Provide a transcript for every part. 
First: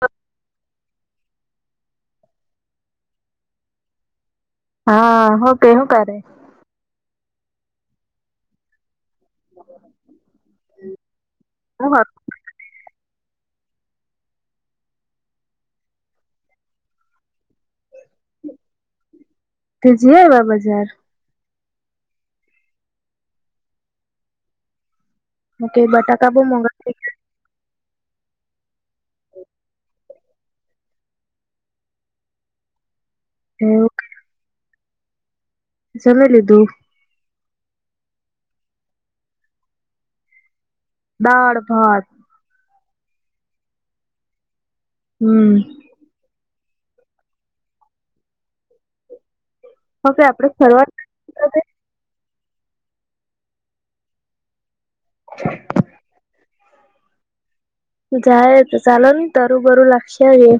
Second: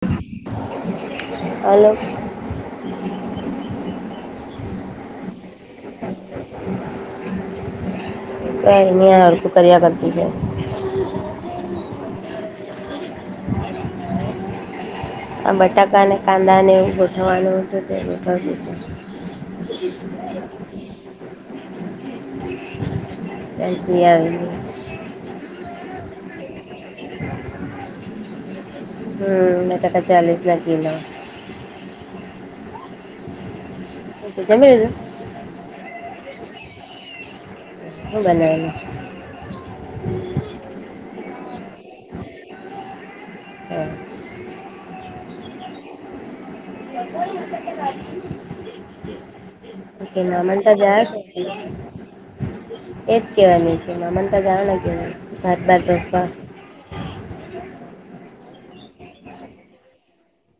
હા હલો હા! કે હું કરે [unintelligible] કઈ નહી હળખું કર્યા કરતી છે. હ વાર [inaudible] [inaudible] આ બટાકા અને કાંદાને એવું ગોઠવવાનું હતું તે ગોઠવી દશું [unintelligible] જી આવ્યા બજાર સાચી આવે આવી ઓ બટાકા બ મોંગા હમ મેં તકા ચાલીસ ના કી ના હ [inaudible] જમે છે જમી લીધું. હ બનાવે દાળ, ભાત હ હમ [unintelligible] ઓકે હવે આપડે મામંત ફરવા જા એજ કેવાની છે મા મન તો જાાવ ને કે ભાત ભાત રોપવા જાય તો ચાલ ને તુબુ લક્ષ્યા એ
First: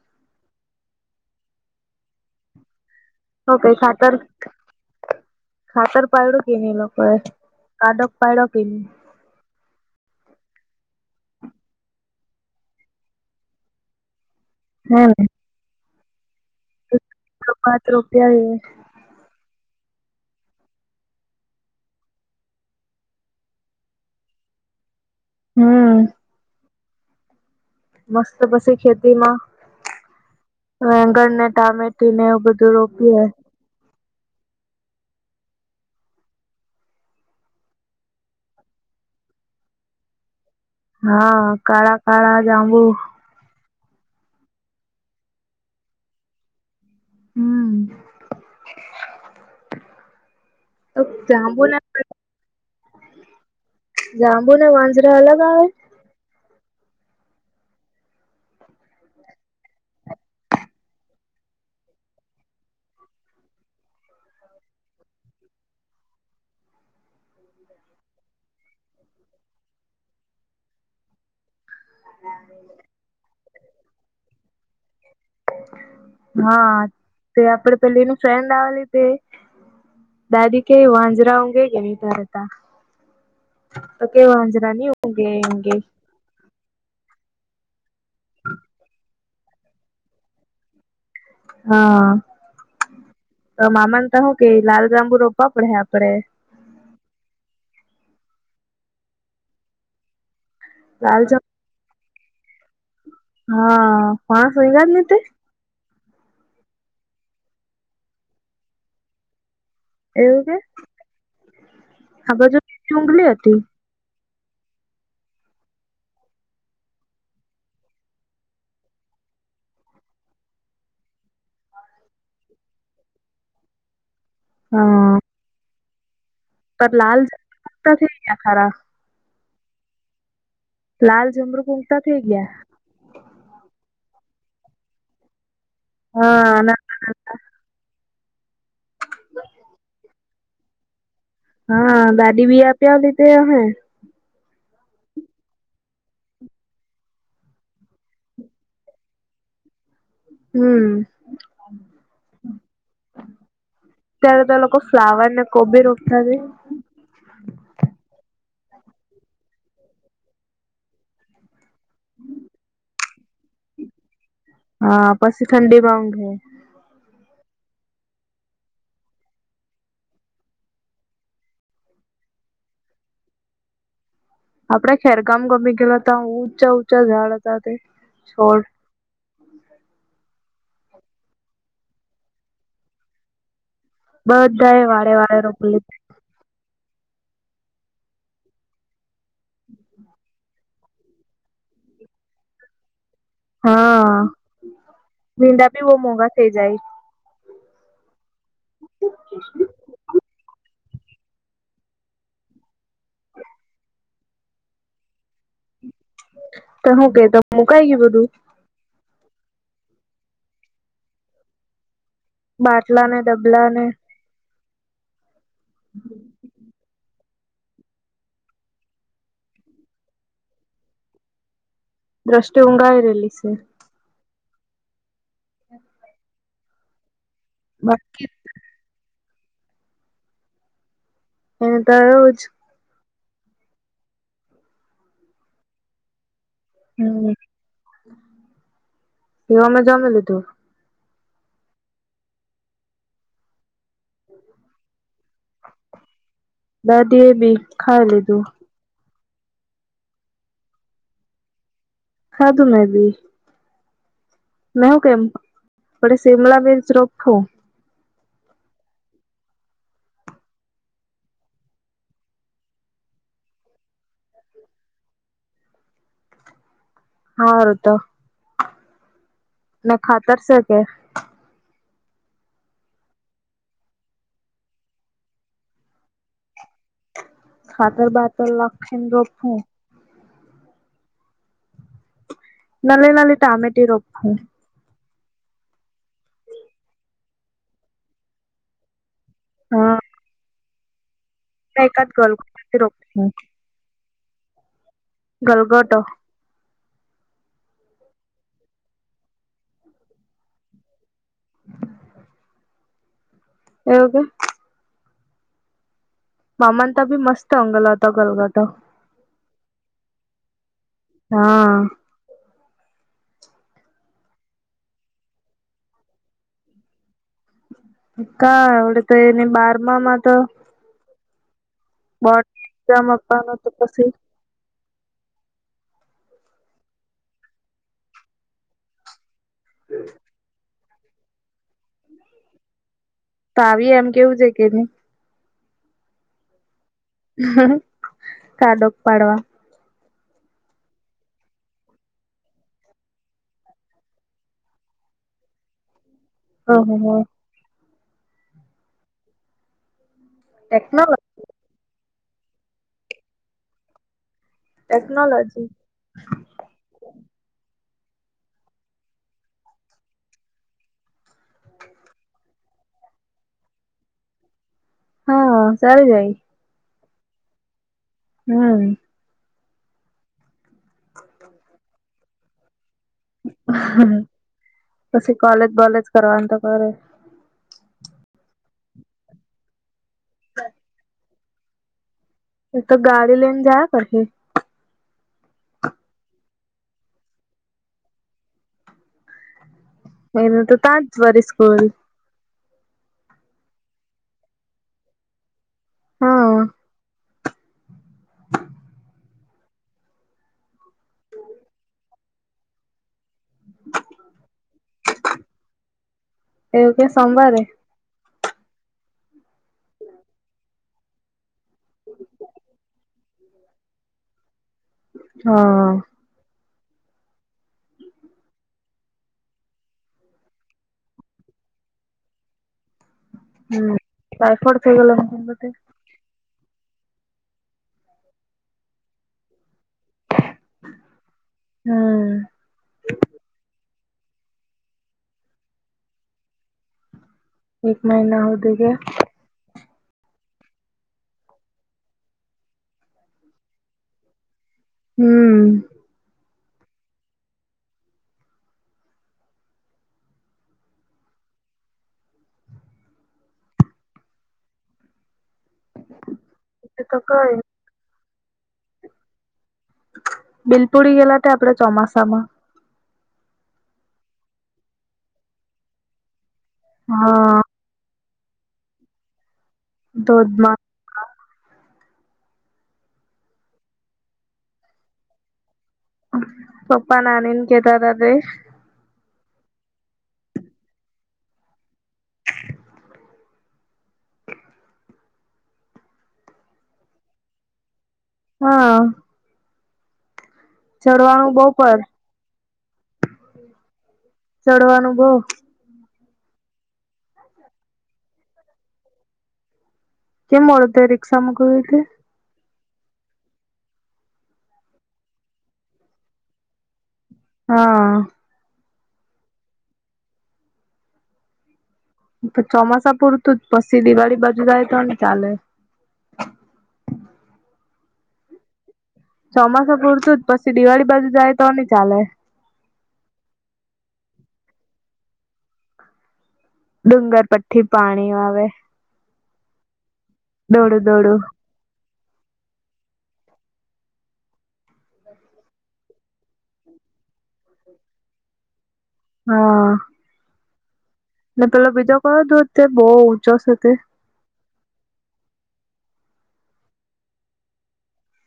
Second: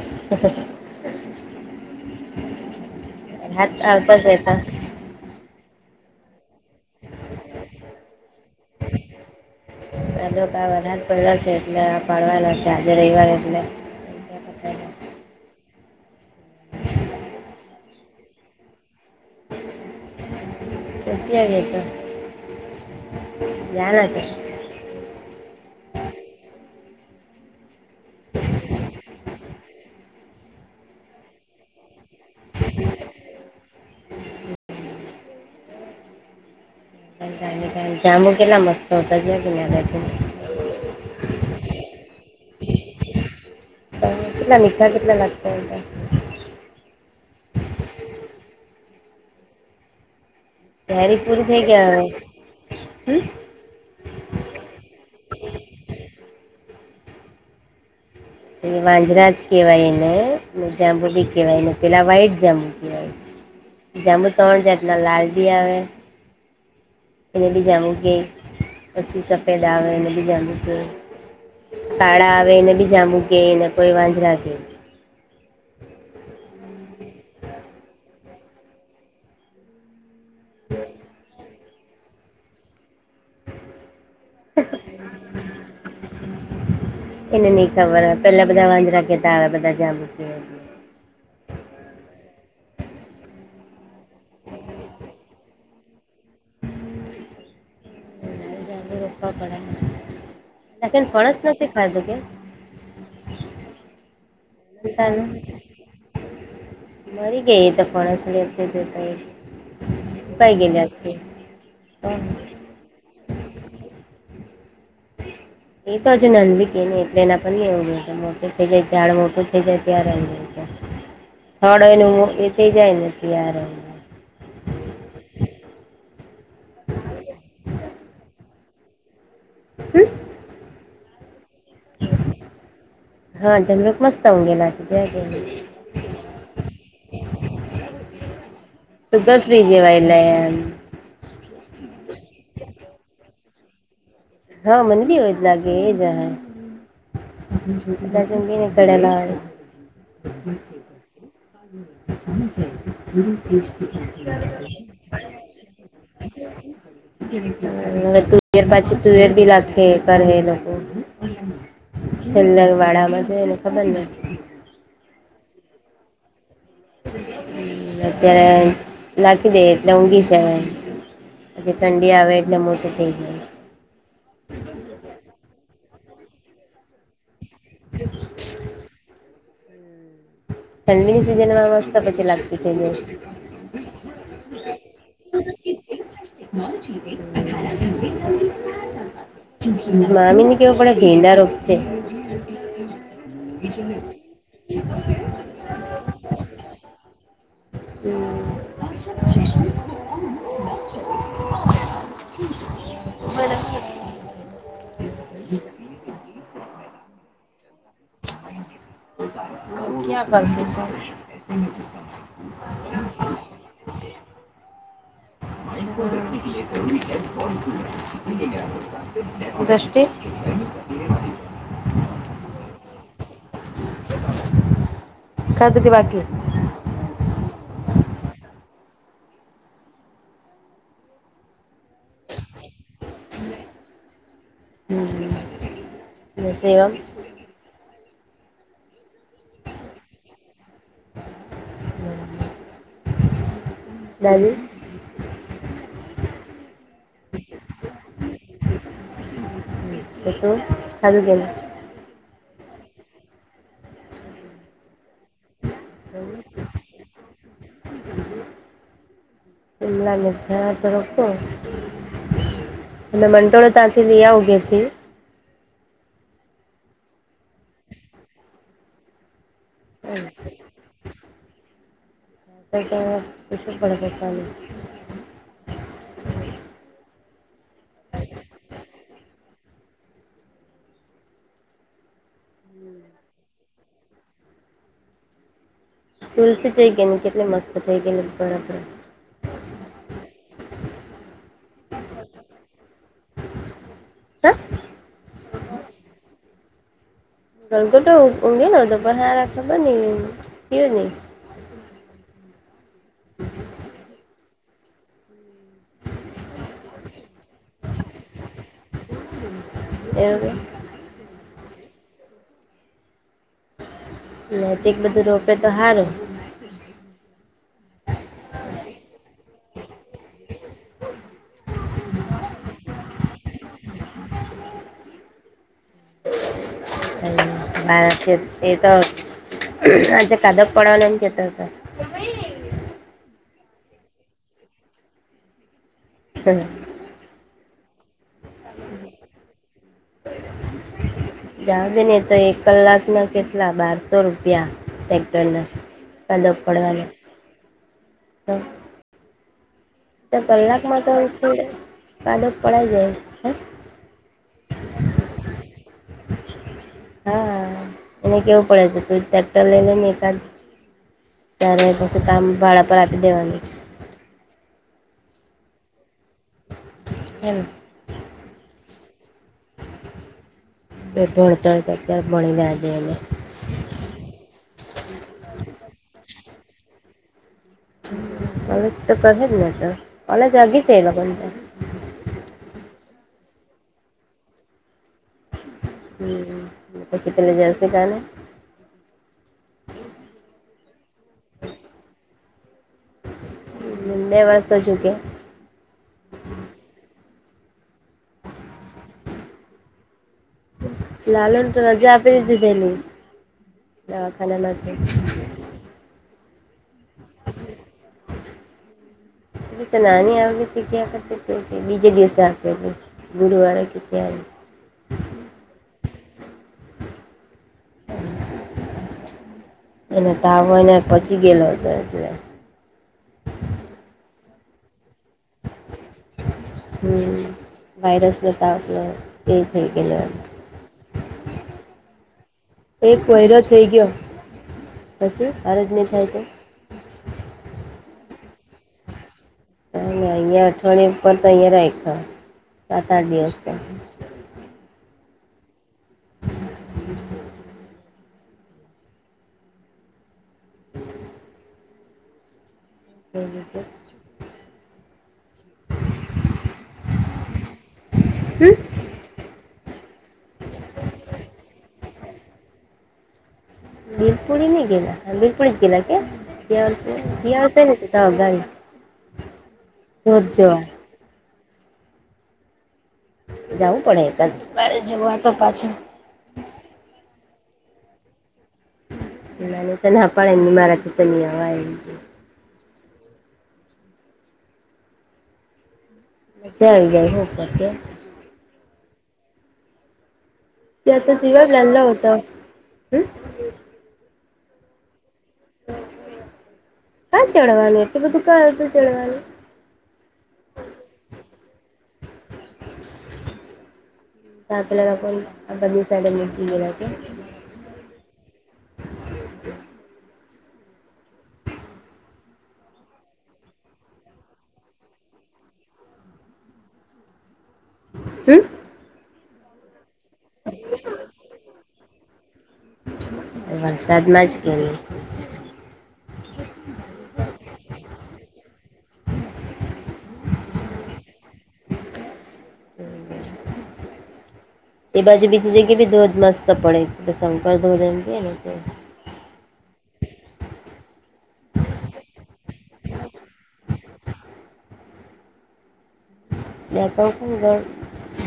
હ ઓકે વરહાદ ખાતર આવતા છે તો ખાતર પાયડો કે નહી લોકોએ કાડક પાયડો કે નહી? વધારે પડ્યા છે એટલે પાડવાલા છે આજે રવિવાર એટલે હમ એક પાત રોપિયા એ પતી આઈગો તો ન્યાલા છે. હમ મસ્ત પછી ખેતીમાંંગણને ટામેટી ને બધું રોપીએ [unintelligible] જામુ કેલા મસ્ત તજ ગિજના છે હા કાળા કાળા જાબું તો કેટલા મીઠા કેટલા લાગતો એ હમ. તારી પૂરી થઈ જાંબુ ને ગયા હવે? જાંબુ ને વાંજરા અલગ આવે? એ વાંજરા જ કહેવાય ને જાંબુ બી કહેવાય ને પેલા વ્ાઈટ જાંબુ કહેવાય જમુ ત્રણ જાતના લાલ બી આવે, એને બી જાંમુ કે પછી સ પેદાવ એ બી જામુ કે. કાળા આવે એને બીજા મૂ કેને કોઈ વાંજરા કેે [unintelligible] હા તે આપડે પેલી એની ફ્રેન્ડ આવેલી તે દાદી કે વાંજરા ંગે કે ન ધરતા અ કેવા અંજરાની હ હે એને નહીં ખબર પેલા બધા વાજરા [inaudible] કતા બધા જ હા. તો મામાને તો હું કે લાલ જાંબુ રોપવા પડે આપડે. રોપવા પડેને. લેકિન લાલ જાંબુ ફણસનો શુ ફાયદો કે? હા. માણસ ઊંઘ્યા જ ની તે મરી ગઈ તો પણસની એવું કે આ બાજુ ઉગલી હતી. એ તો હજુ નંદી કે ને એટલે એના પણ કેવું જો મોટું થઈ જાય ઝાડ મોટું થઈ જાય ત્યારે થડ એ હું એ થઈ જાયને યાર હા. પર લાલ દેખતા થયા ખરા હમ. લાલ જમરુખ ઊગતા થઈ ગયા. હા જમરૂખ મસ્ત ઉગેલા જ હા ના સુગર ફ્રી જેવા એટલે એમ હા દાદી બી આપ્યા લીધે આહે. હા, મને ભી એવુંજ લાગે એ જ આહે જ [inaudible] બી કડલા આહે હમ્મ. હમ. [inaudible] ત્યારે તો લોકો ફ્લાવર ને કોબી રોપતા છે તુવેર પાછી તુવેર બી લખે કરે એ લોકો સુંદરવાડા માં જોઈને ખબર ને હા પછી ઠંડી વધે. અત્યારે નાખી દે એટલે ઊંઘી છે. પછી ઠંડી આવે એટલે મોટી થઈ જાય. આપડે ખરેખર ગમી ગયેલા હતા ઊંચા ઊંચા ઝાડ હતા તે છોડ ઠંડીની સિઝનમાં મસ્ત પછી લાગતી થઈએ. બધા એ વારે વારે રોકી લીધ મામીની તે આપડે ગેંડા રોપતે. હા, ભીંડા ભી બહુ મોંઘા થઇ જાય. તો હું કેતો હું કઈ ગયું બધું. [inaudible] ક્યાં કાલ જાશું? [inaudible] બાટલા ને ડબલા ને [inaudible] દ્રષિ. દ્રષ્ટે ઊંઘાએ રહેલી સે. ખાધું કે બાકી હે? બાકી. એ દરોજ હમ્મ ને સેવન. હમ્મ, તેઓ મેં જામી લીધું. [inaudible] દાદી એ બી ખાઈ લીધું. તે તો ચાલુ [inaudible] ખાદુ મેં ભી- મેં કેમ થોડી શિમલા મિર્ચી રખો શિમલા મિર્ચ હૈ તો રખો. અને વટોળ ત્યાંથી લયા ઉગે હતી હારું તો ને ખાતર છે કે તો કે કછું બેતાની. ખાતર બાદર લખીન રોખું મલેનાલી ટમેટ રોફું તુલસી જઈ ગઈ ને કેટલી મસ્ત થઈ ગઈ ને બરાબર. હા. એક જ ગલ રો નથી રોકું. હ? ગલગોટો ગલગોટો ઊંઘીયો નહીં પર હૈ ખબર નહીં ગીયો નહીં. એવું ક તી ભી મસ્ત હોંગલ હતો ગલગોટો. એવું હે. હા. નૈતિક બધું રોપે તો હારું. કા એવડે તો એને બારમામાં તો મોટે માવાનો તો પછી. હા એ તો આજે કાદક પનાનામ કેેતા હતા. તો આવી એમ કેવું છે કે નહી હા [unintelligible] કાડોગ પાડવા જાવ દે ને તો એક કલાકના કેટલા બારસો રૂપિયા સેકટરના કદબ પડવાની ઓહો તો [unintelligible] તો કલાકમાં તો ટેકનોલો થોડ કદ પડાઈ જાય હ ટેકનોલોજી હા એને કેવું પડે તું ચેક કર લેજે એકાદ ત્યારે પછી કામ ભાડા પર આપી દેવાનું હા સારી જાય એમ [inaudible] હમ એ ભણતર અત્યારે ભણી લ્યાજે અને પછી કોલેજ બોલેજ કરવાનું તો કરે કોલેજ તો કહે જ ને તો કોલેજ આગી જ એ લોકો પણ તો એ તો ગાડી લઈને જાય ત પછી જેન્સ કારણે. એને તો તાજ વરી સ્કૂલ. [unintelligible] હા લાલુ તો રજા આપી દીધી પેલી દવાખાના નથી એવું કે સોમવારે એ તો નાની આવે હતી ક્યાં કરતી બીજે દિવસે આપેલી ગુરુવારે કે ક્યાં [inaudible] હા અને તાવને પચી ગયેલો હતો એટલે હમ ટાઈફોઈડ થઈ ગલો મ કેમતે વાયરસ ને તાવ એ થઈ ગયેલો હતો એક વયરો થઈ ગયો કશું આ ર જ નહીં થાય તો એક મહિના હોદી. તય અઠવાયા ઉપર તો અહીંયા રાયખા સાત આઠ દિવસ ત. હમ. [inaudible] થ જે છે [inaudible] તો કઈ [inaudible] હમ [unintelligible] બિલપુડી ગેલા તે આપડે ચોમાસામાં. બિલપુડી ની ગેલા બિલપુડી જ ગેલા કે તે દિવસે. ત હા ગ તો જ ધોધમાં જોવા [unintelligible] જવું પડે કયારે જવું તો પાછું. પપ્પા નાની ને જેતા તે. ના તને હા પણળની મારાથી તની વા એ [inaudible] ચાલ ગઈ શ કરકે [unintelligible] હા. તે પછી ચડવાનું બઉ સિવા પર લાલ્યો હતો હ. ચડવાનું બઉ. કા ચડવાનું એટલું બધું કંઇ હતું ચડવાનું. તે મોડુ રીક્ષામાં ગયા એટલે. તાપ લાગે બધી સાડી [unintelligible] હા. ચોમાસા પૂરતું જ પછી દિવાળી બાજુ જાય તો ની ચાલે. હમ. ચોમાસું પૂરતું જ પછી દિવાળી બાજુ જાય તો ની ચાલે. વરસાદમાં જ ગળે. ડુંગર પરથી પાણી આવે, ડોળું ડોળું. તે બાજુ બીજી જગ્યા ભી ધોધ મસ્ત પડે, શંકર ધોધ એમ કેય ને તે. હા. ને પેલો બીજો કયો ધોધ તે બહુ ઊંચો છે તે.? બેક ખ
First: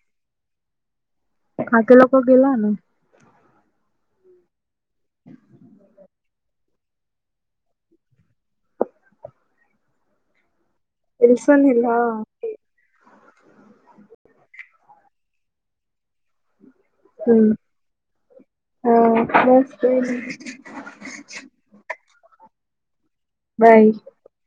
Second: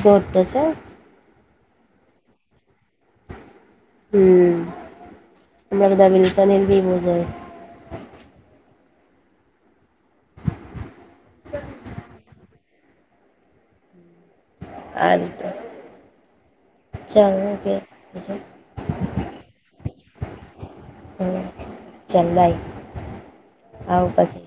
બર ગટશે [unintelligible] કાકી લોકો ગેલા ને.? હમ અમેં બધા વિલસન હિલ ભી જાયે. વિલ્સન હિલ હા. આ તો. હમ ચાલો બેજ [unintelligible] હા બસ ખુશ. હમ ચાલ બાય. બાઈ આવું પછી